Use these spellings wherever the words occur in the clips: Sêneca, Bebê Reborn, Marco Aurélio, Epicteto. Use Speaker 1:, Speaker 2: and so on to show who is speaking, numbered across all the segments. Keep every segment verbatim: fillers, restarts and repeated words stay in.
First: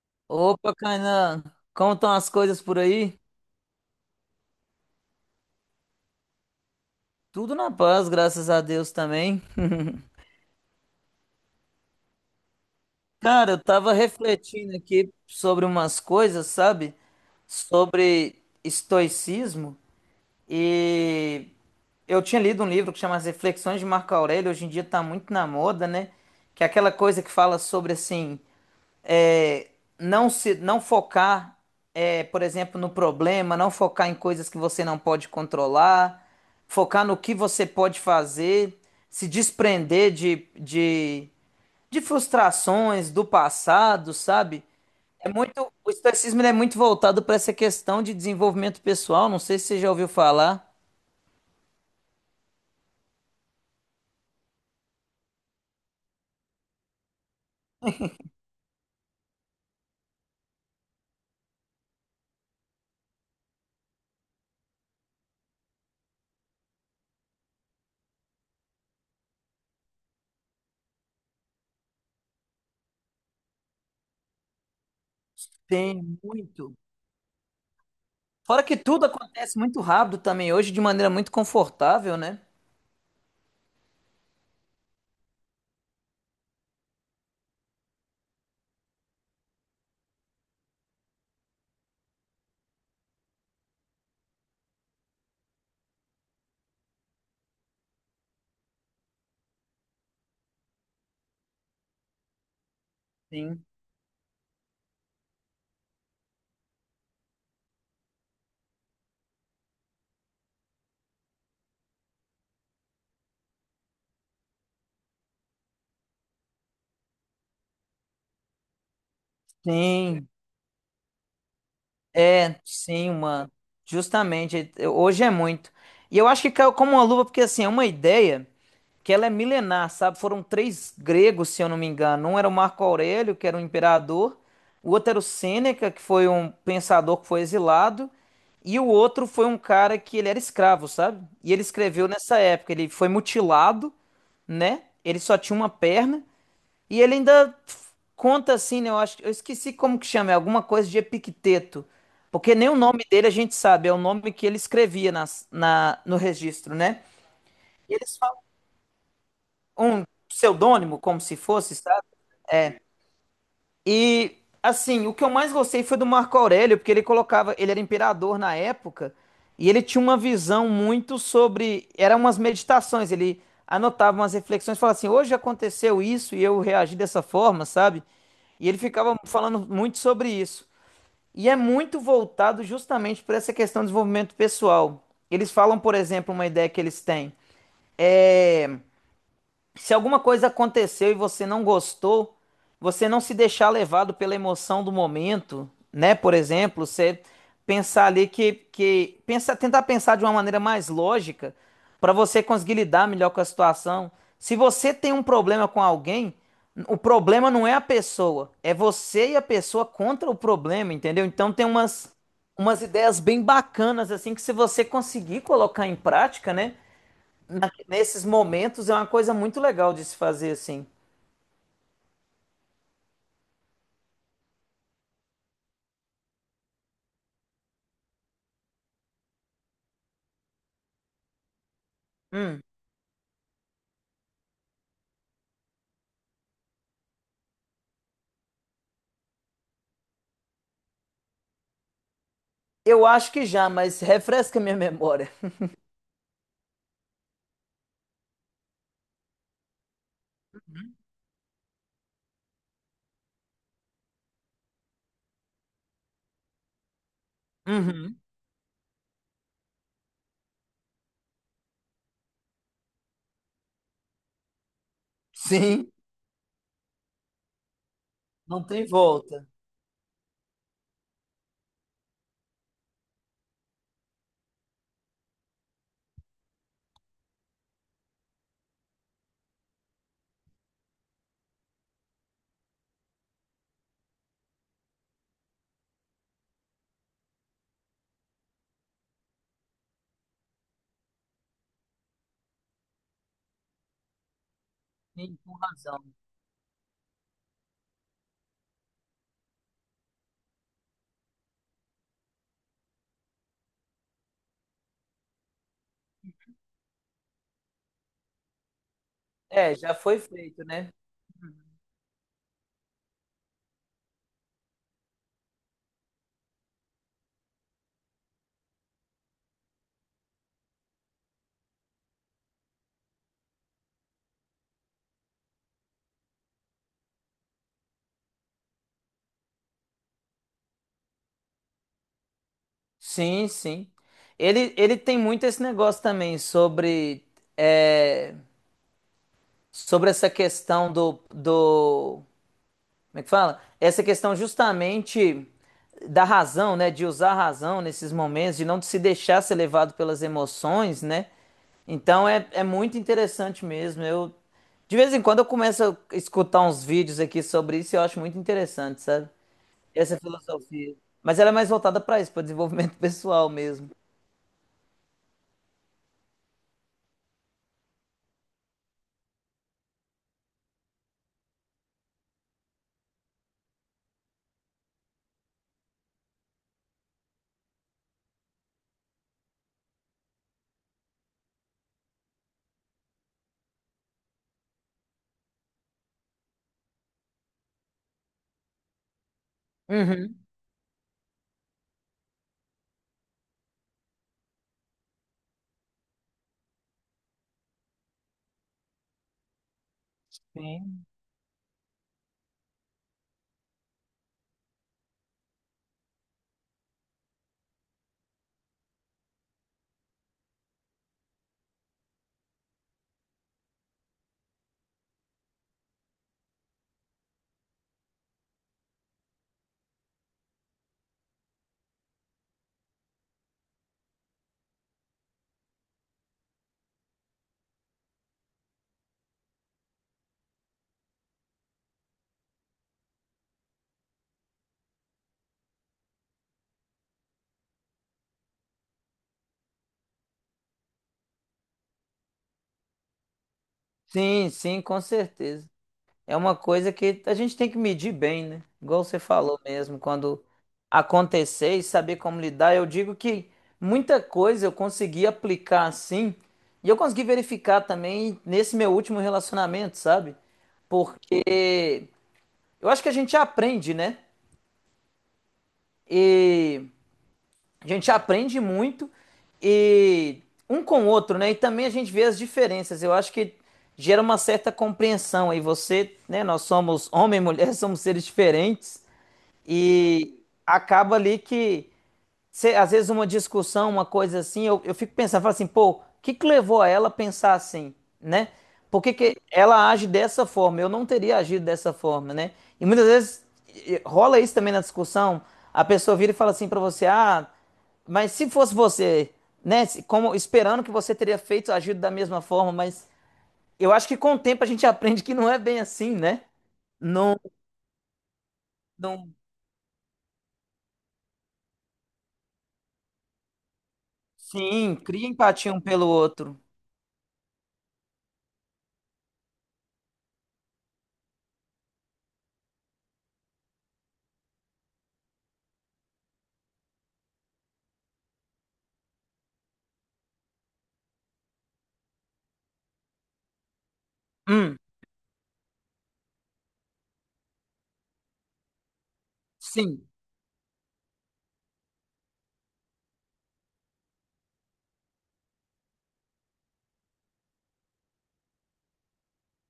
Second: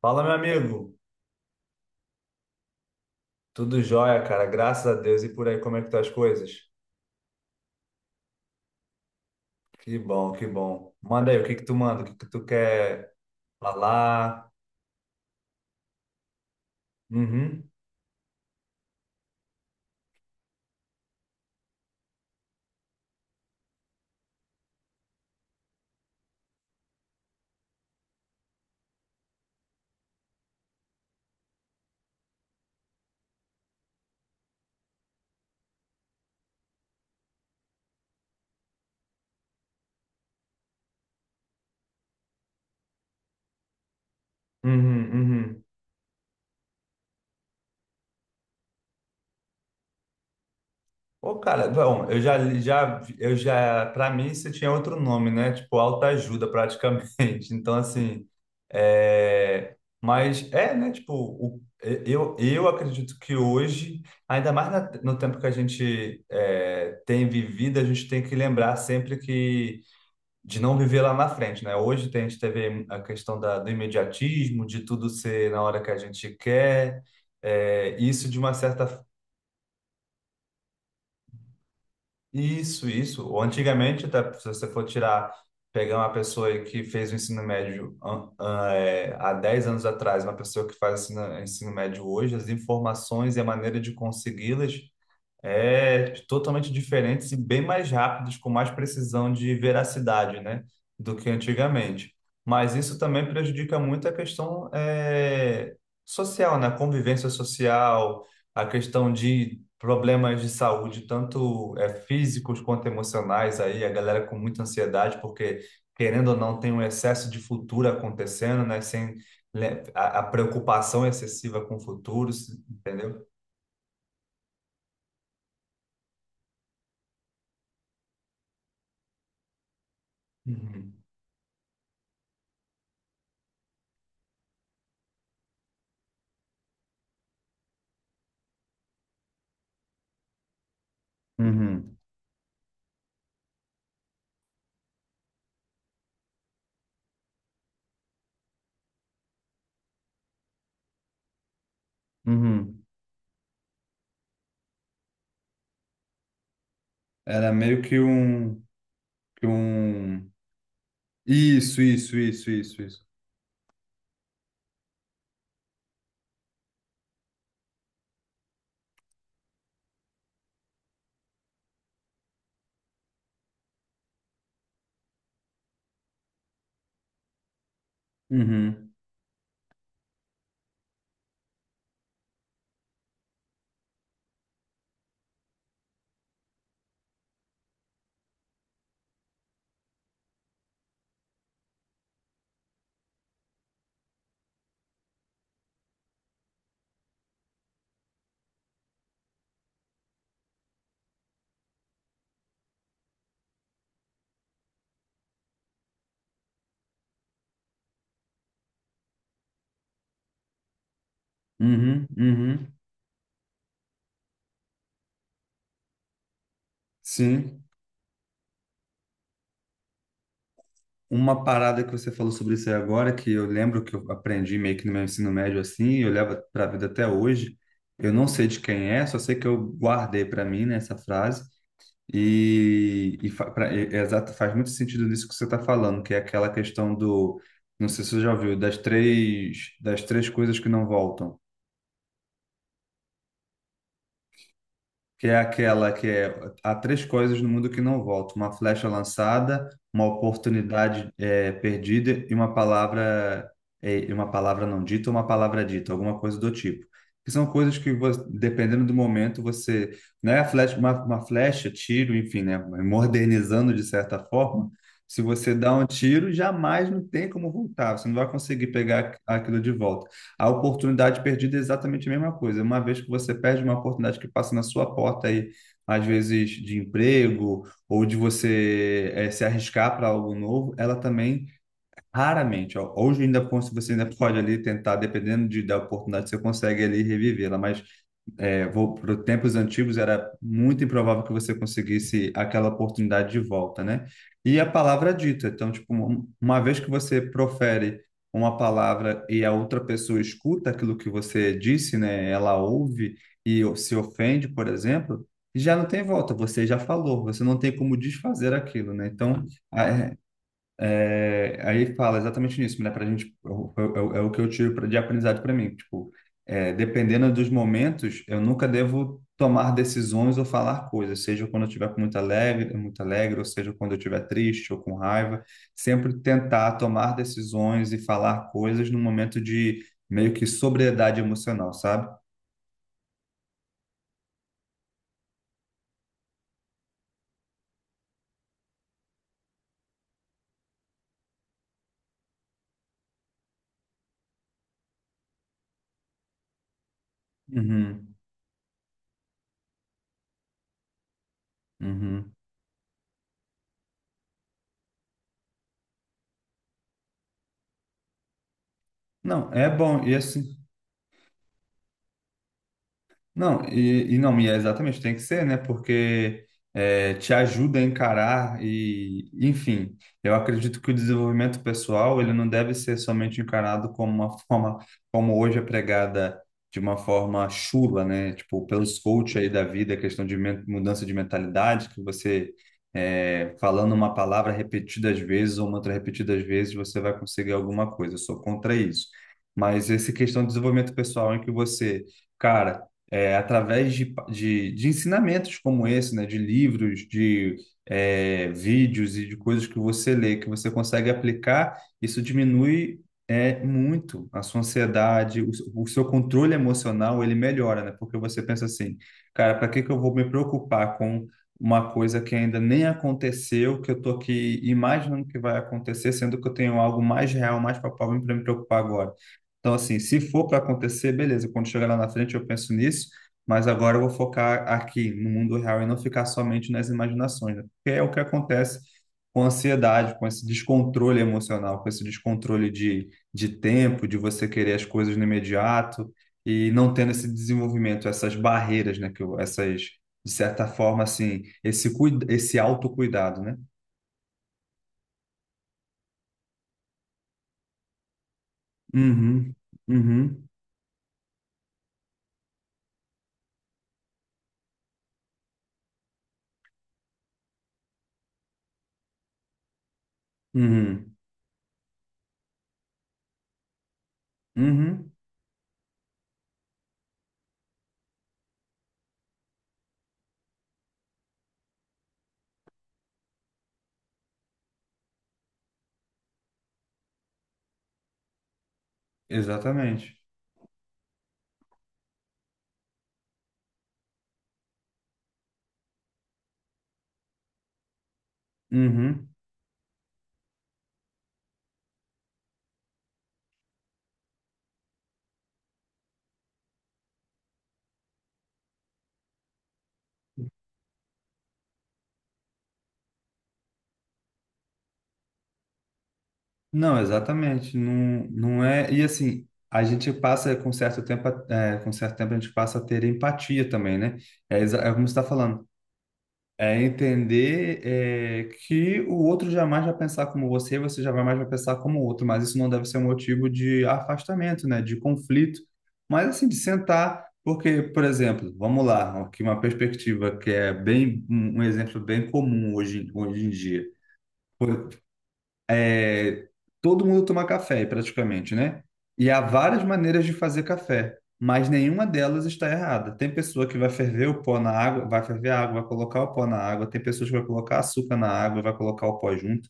Speaker 1: Fala, meu
Speaker 2: Opa,
Speaker 1: amigo.
Speaker 2: Kainan, como estão as coisas por aí?
Speaker 1: Tudo jóia, cara. Graças a Deus. E por aí, como é que estão as coisas?
Speaker 2: Tudo na paz, graças a Deus também.
Speaker 1: Que bom, que bom. Manda aí, o que que tu manda? O que que tu quer
Speaker 2: Cara, eu tava
Speaker 1: falar?
Speaker 2: refletindo aqui sobre umas coisas, sabe?
Speaker 1: Uhum,
Speaker 2: Sobre estoicismo e eu tinha lido um livro que chama As Reflexões de Marco Aurélio, hoje em dia tá muito na moda, né? Que é aquela coisa que fala sobre assim, é, não se não focar, é, por exemplo, no problema, não focar em coisas que você não pode controlar, focar no que você pode fazer, se desprender de, de, de frustrações do passado, sabe?
Speaker 1: uhum,
Speaker 2: É
Speaker 1: uhum.
Speaker 2: muito, o estoicismo ele é muito voltado para essa questão de desenvolvimento pessoal, não sei se você já ouviu falar.
Speaker 1: Ô, cara, bom, eu já, já, eu já, para mim você tinha outro nome, né? Tipo, autoajuda praticamente. Então, assim, é, mas é, né? Tipo, o, eu, eu acredito que hoje, ainda mais na- no tempo que a gente é, tem vivido, a gente tem que lembrar sempre que de não viver lá na frente, né? Hoje tem, a gente teve a questão da, do imediatismo, de tudo ser na hora que a
Speaker 2: Tem
Speaker 1: gente
Speaker 2: muito.
Speaker 1: quer. É, isso de uma
Speaker 2: Fora que
Speaker 1: certa...
Speaker 2: tudo acontece muito rápido também hoje, de maneira muito confortável, né?
Speaker 1: Isso, isso. Ou antigamente, até se você for tirar, pegar uma pessoa aí que fez o ensino médio an- an- é, há dez anos atrás, uma pessoa que faz ensino, ensino médio hoje, as informações e a maneira de consegui-las é totalmente diferentes e bem mais rápidos, com mais precisão de veracidade, né, do que antigamente. Mas isso também
Speaker 2: Sim.
Speaker 1: prejudica muito a questão eh, social, né, a convivência social, a questão de problemas de saúde, tanto eh, físicos quanto emocionais aí, a galera com muita ansiedade, porque querendo ou não tem um excesso de futuro acontecendo, né, sem né, a, a
Speaker 2: Sim.
Speaker 1: preocupação excessiva com o futuro,
Speaker 2: É, sim,
Speaker 1: entendeu?
Speaker 2: uma. Justamente, eu- hoje é muito. E eu acho que caiu como uma luva, porque assim, é uma ideia que ela é milenar, sabe? Foram três
Speaker 1: Uhum.
Speaker 2: gregos, se eu não me engano. Um era o Marco Aurélio, que era um imperador, o outro era o Sêneca, que foi um pensador que foi exilado, e o outro foi um cara que ele era escravo, sabe? E ele
Speaker 1: Uhum.
Speaker 2: escreveu nessa época, ele foi mutilado, né? Ele só tinha uma perna. E ele ainda conta assim, né? Eu acho, eu esqueci como que chama, é alguma coisa de Epicteto. Porque nem o
Speaker 1: Uhum.
Speaker 2: nome dele a gente sabe, é o nome que ele escrevia nas, na, no registro, né?
Speaker 1: Era meio
Speaker 2: E
Speaker 1: que
Speaker 2: eles falam
Speaker 1: um, que
Speaker 2: um
Speaker 1: um...
Speaker 2: pseudônimo, como se fosse,
Speaker 1: Isso,
Speaker 2: sabe?
Speaker 1: isso, isso, isso, isso.
Speaker 2: E assim, o que eu mais gostei foi do Marco Aurélio, porque ele colocava, ele era imperador na época, e ele tinha uma visão muito sobre, eram umas meditações, ele anotava umas reflexões, falava assim: "Hoje aconteceu isso e eu reagi dessa forma", sabe? E ele
Speaker 1: Uhum,
Speaker 2: ficava falando muito sobre isso. E é muito voltado justamente para essa questão do desenvolvimento pessoal. Eles falam, por exemplo, uma ideia que eles têm. é, se alguma coisa aconteceu e você não gostou, você não se deixar levado pela emoção do momento, né? Por exemplo, você pensar ali que, que pensa, tentar pensar de uma maneira mais lógica para você conseguir lidar melhor com a situação. Se você tem um problema com alguém, o problema não é a pessoa, é você e a pessoa contra o problema, entendeu? Então tem
Speaker 1: uhum,
Speaker 2: umas
Speaker 1: uhum.
Speaker 2: umas ideias bem bacanas assim que se você conseguir colocar em prática, né?
Speaker 1: Sim.
Speaker 2: na- nesses momentos é uma coisa muito legal de se fazer assim.
Speaker 1: Uma parada que você falou sobre isso aí agora, que eu lembro que eu aprendi meio que no meu ensino médio assim, e eu levo para a vida até hoje. Eu não sei de quem é, só sei que eu guardei para mim, né, essa frase. E, e, fa- pra- e- é exato, faz muito sentido nisso que você está falando, que é aquela questão do, não sei se você já ouviu, das três, das três coisas que não voltam.
Speaker 2: Eu acho que já, mas refresca minha
Speaker 1: Que
Speaker 2: memória.
Speaker 1: é aquela que é: há três coisas no mundo que não voltam: uma flecha lançada, uma oportunidade é, perdida e uma palavra é, uma palavra não dita, uma palavra dita, alguma coisa do tipo. Que são coisas que vo-
Speaker 2: Uhum.
Speaker 1: dependendo do momento você, né, a flecha, uma, uma flecha, tiro, enfim, né, modernizando de certa forma. Se você dá um
Speaker 2: Sim,
Speaker 1: tiro, jamais não tem como voltar. Você não vai
Speaker 2: não
Speaker 1: conseguir
Speaker 2: tem
Speaker 1: pegar
Speaker 2: volta.
Speaker 1: aquilo de volta. A oportunidade perdida é exatamente a mesma coisa. Uma vez que você perde uma oportunidade que passa na sua porta aí, às vezes de emprego ou de você eh, se arriscar para algo novo, ela também raramente, ó, hoje ainda se você ainda pode ali tentar, dependendo de, da oportunidade, você consegue ali revivê-la, mas é, vou para tempos antigos, era muito improvável que você conseguisse aquela oportunidade de volta, né? E a palavra é
Speaker 2: Sim,
Speaker 1: dita.
Speaker 2: com
Speaker 1: Então, tipo,
Speaker 2: razão.
Speaker 1: um- uma vez que você profere uma palavra e a outra pessoa escuta aquilo que você disse, né? Ela ouve e o- se ofende, por exemplo, já não tem volta. Você já falou. Você não tem como desfazer aquilo, né? Então,
Speaker 2: É, já foi feito, né?
Speaker 1: é, aí fala exatamente nisso, né? Pra gente, é o, é o é o que eu tiro pra- de aprendizado para mim. Tipo, é, dependendo dos momentos, eu nunca devo tomar decisões ou falar coisas, seja quando eu estiver com muito alegre, muito alegre, ou seja quando eu estiver triste ou com raiva. Sempre tentar tomar decisões e falar coisas num momento de meio que sobriedade emocional, sabe?
Speaker 2: Sim, sim. Ele, ele tem muito esse negócio também sobre, é, sobre essa questão do, do Como é que fala? Essa questão justamente da razão, né? De usar a razão nesses
Speaker 1: Uhum,
Speaker 2: momentos, de não se deixar ser levado pelas emoções, né? Então
Speaker 1: uhum.
Speaker 2: é, é muito interessante mesmo. Eu, de vez em quando eu começo a escutar uns vídeos aqui sobre isso e eu acho muito interessante, sabe?
Speaker 1: Não, é bom. E
Speaker 2: Essa
Speaker 1: assim.
Speaker 2: filosofia. Mas ela é mais voltada para isso, para desenvolvimento pessoal
Speaker 1: Não,
Speaker 2: mesmo.
Speaker 1: e, e não, e é exatamente, tem que ser, né? Porque é, te ajuda a encarar e, enfim, eu acredito que o desenvolvimento pessoal, ele não deve ser somente encarado como uma forma, como hoje é pregada de uma forma chula, né? Tipo, pelos coaches aí da vida, questão de men- mudança de mentalidade, que você, é, falando uma palavra repetidas vezes ou uma outra repetidas vezes, você vai conseguir alguma coisa. Eu sou contra isso. Mas essa
Speaker 2: Uhum.
Speaker 1: questão de desenvolvimento pessoal em que você, cara, é, através de, pa- de, de ensinamentos como esse, né, de livros, de é, vídeos e de coisas que você lê, que você
Speaker 2: Sim.
Speaker 1: consegue aplicar, isso diminui é, muito a sua ansiedade, o, seu- o seu controle emocional, ele melhora, né? Porque você pensa assim, cara, para que que eu vou me preocupar com uma coisa que ainda nem aconteceu, que eu tô aqui imaginando que vai acontecer, sendo que eu tenho algo mais real, mais palpável para me preocupar agora. Então, assim, se for para acontecer, beleza, quando chegar lá na frente eu penso nisso, mas agora eu vou focar aqui, no mundo real, e não ficar somente nas imaginações, né? Porque é o que acontece com a ansiedade, com esse descontrole emocional, com esse descontrole de, de tempo, de você querer as coisas no imediato e não tendo esse desenvolvimento, essas barreiras, né? Que eu- essas, de certa forma, assim, esse, cuida- esse autocuidado, né?
Speaker 2: Sim, sim, com certeza. É uma coisa que a gente tem que medir bem, né? Igual você
Speaker 1: Uhum,
Speaker 2: falou mesmo, quando
Speaker 1: uhum,
Speaker 2: acontecer e saber como lidar, eu digo que muita coisa eu consegui aplicar assim, e eu consegui verificar também nesse meu último relacionamento, sabe?
Speaker 1: uhum,
Speaker 2: Porque eu acho que a gente aprende, né?
Speaker 1: uhum,
Speaker 2: E a gente aprende muito e um com o outro, né? E também a gente vê as diferenças. Eu acho que gera uma certa compreensão aí. Você, né? Nós somos homem e mulher, somos seres diferentes
Speaker 1: exatamente.
Speaker 2: e acaba ali que cê- às vezes uma discussão, uma coisa assim, eu, eu fico pensando, falo assim, pô, o que que levou a ela a pensar assim, né? Por que
Speaker 1: Uhum.
Speaker 2: que ela age dessa forma? Eu não teria agido dessa forma, né? E muitas vezes e- rola isso também na discussão. A pessoa vira e fala assim pra você, ah, mas se fosse você, né, se- como esperando que você teria feito, agido da mesma forma, mas eu acho que com o tempo a gente aprende que não é bem assim, né?
Speaker 1: Não,
Speaker 2: Não,
Speaker 1: exatamente. Não, não é. E
Speaker 2: não.
Speaker 1: assim, a gente passa com certo tempo, a- é, com certo tempo a gente passa a ter empatia também, né? É, exa- é
Speaker 2: Sim,
Speaker 1: como você está
Speaker 2: cria
Speaker 1: falando.
Speaker 2: empatia um pelo outro.
Speaker 1: É entender é, que o outro jamais vai pensar como você, você jamais vai pensar como o outro, mas isso não deve ser um motivo de afastamento, né? De conflito. Mas assim, de sentar, porque, por exemplo, vamos lá, aqui uma perspectiva que é bem um um exemplo bem comum hoje, hoje em dia
Speaker 2: Hum,
Speaker 1: é, todo mundo toma café, praticamente, né? E há várias
Speaker 2: sim.
Speaker 1: maneiras de fazer café, mas nenhuma delas está errada. Tem pessoa que vai ferver o pó na água, vai ferver a água, vai colocar o pó na água. Tem pessoas que vai colocar açúcar na água, vai colocar o pó junto.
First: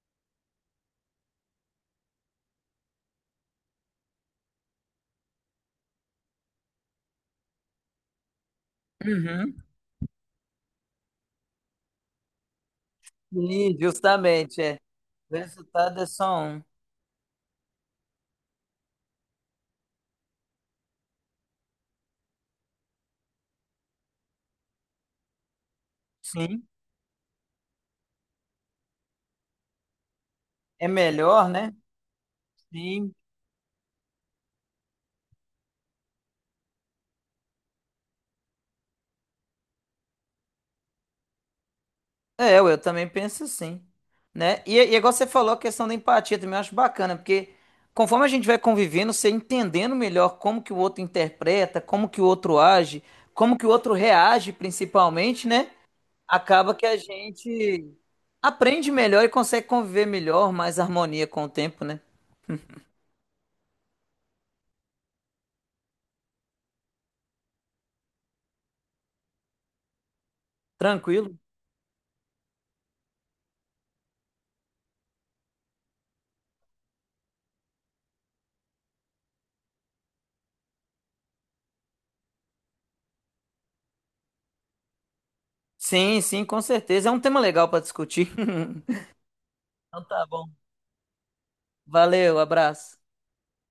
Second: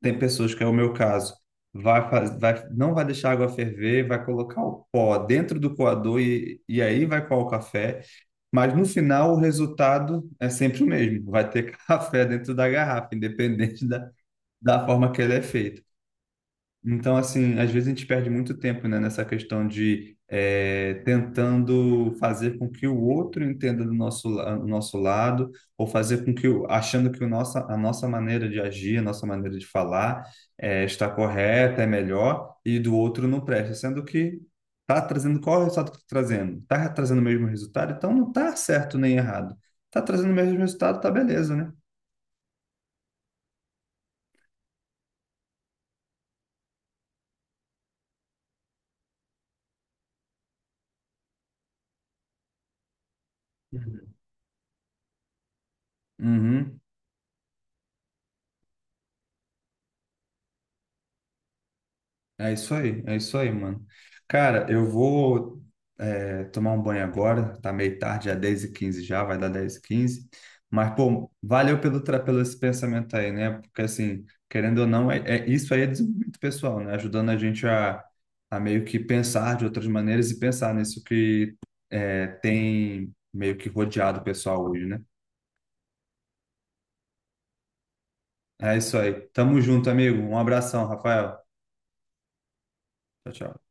Speaker 1: Tem pessoas que é o meu caso, vai, faz- vai não vai deixar a água ferver, vai colocar o pó dentro do coador e, e aí vai coar o café. Mas no final o
Speaker 2: Uhum.
Speaker 1: resultado é sempre o mesmo. Vai ter café dentro da garrafa,
Speaker 2: Sim,
Speaker 1: independente da,
Speaker 2: justamente, é.
Speaker 1: da forma que ele
Speaker 2: O
Speaker 1: é feito.
Speaker 2: resultado é só um.
Speaker 1: Então, assim, às vezes a gente perde muito tempo, né, nessa questão de eh, tentando fazer com que o outro entenda do nosso, la- do nosso lado, ou fazer com que, o-
Speaker 2: Sim,
Speaker 1: achando que o nossa, a nossa maneira de agir, a nossa maneira de falar eh,
Speaker 2: é
Speaker 1: está
Speaker 2: melhor, né?
Speaker 1: correta, é melhor, e do
Speaker 2: Sim.
Speaker 1: outro não presta, sendo que está trazendo, qual é o resultado que está trazendo? Está trazendo o mesmo resultado? Então não está certo nem errado. Está trazendo o mesmo resultado, tá beleza, né?
Speaker 2: É, eu, eu também penso assim, né? E, e igual você falou, a questão da empatia também eu acho bacana, porque conforme a gente vai convivendo, você entendendo melhor como que o outro interpreta, como que o outro age, como que o outro
Speaker 1: Uhum.
Speaker 2: reage principalmente, né? Acaba
Speaker 1: Uhum.
Speaker 2: que a gente aprende melhor e consegue conviver melhor, mais harmonia com o tempo, né?
Speaker 1: É isso aí, é isso aí, mano. Cara, eu vou é, tomar um banho agora, tá meio tarde, já é dez e quinze já, vai dar dez e quinze. Mas, pô,
Speaker 2: Tranquilo?
Speaker 1: valeu pelo, tra- pelo esse pensamento aí, né? Porque, assim, querendo ou não, é, é- isso aí é desenvolvimento pessoal, né? Ajudando a gente a, a meio que pensar de outras maneiras e pensar nisso que é, tem meio que rodeado o pessoal hoje, né?
Speaker 2: Sim, sim, com certeza. É um tema legal para discutir.
Speaker 1: É isso aí. Tamo junto,
Speaker 2: Então
Speaker 1: amigo.
Speaker 2: tá
Speaker 1: Um
Speaker 2: bom.
Speaker 1: abração, Rafael.
Speaker 2: Valeu, abraço.
Speaker 1: Tchau, tchau.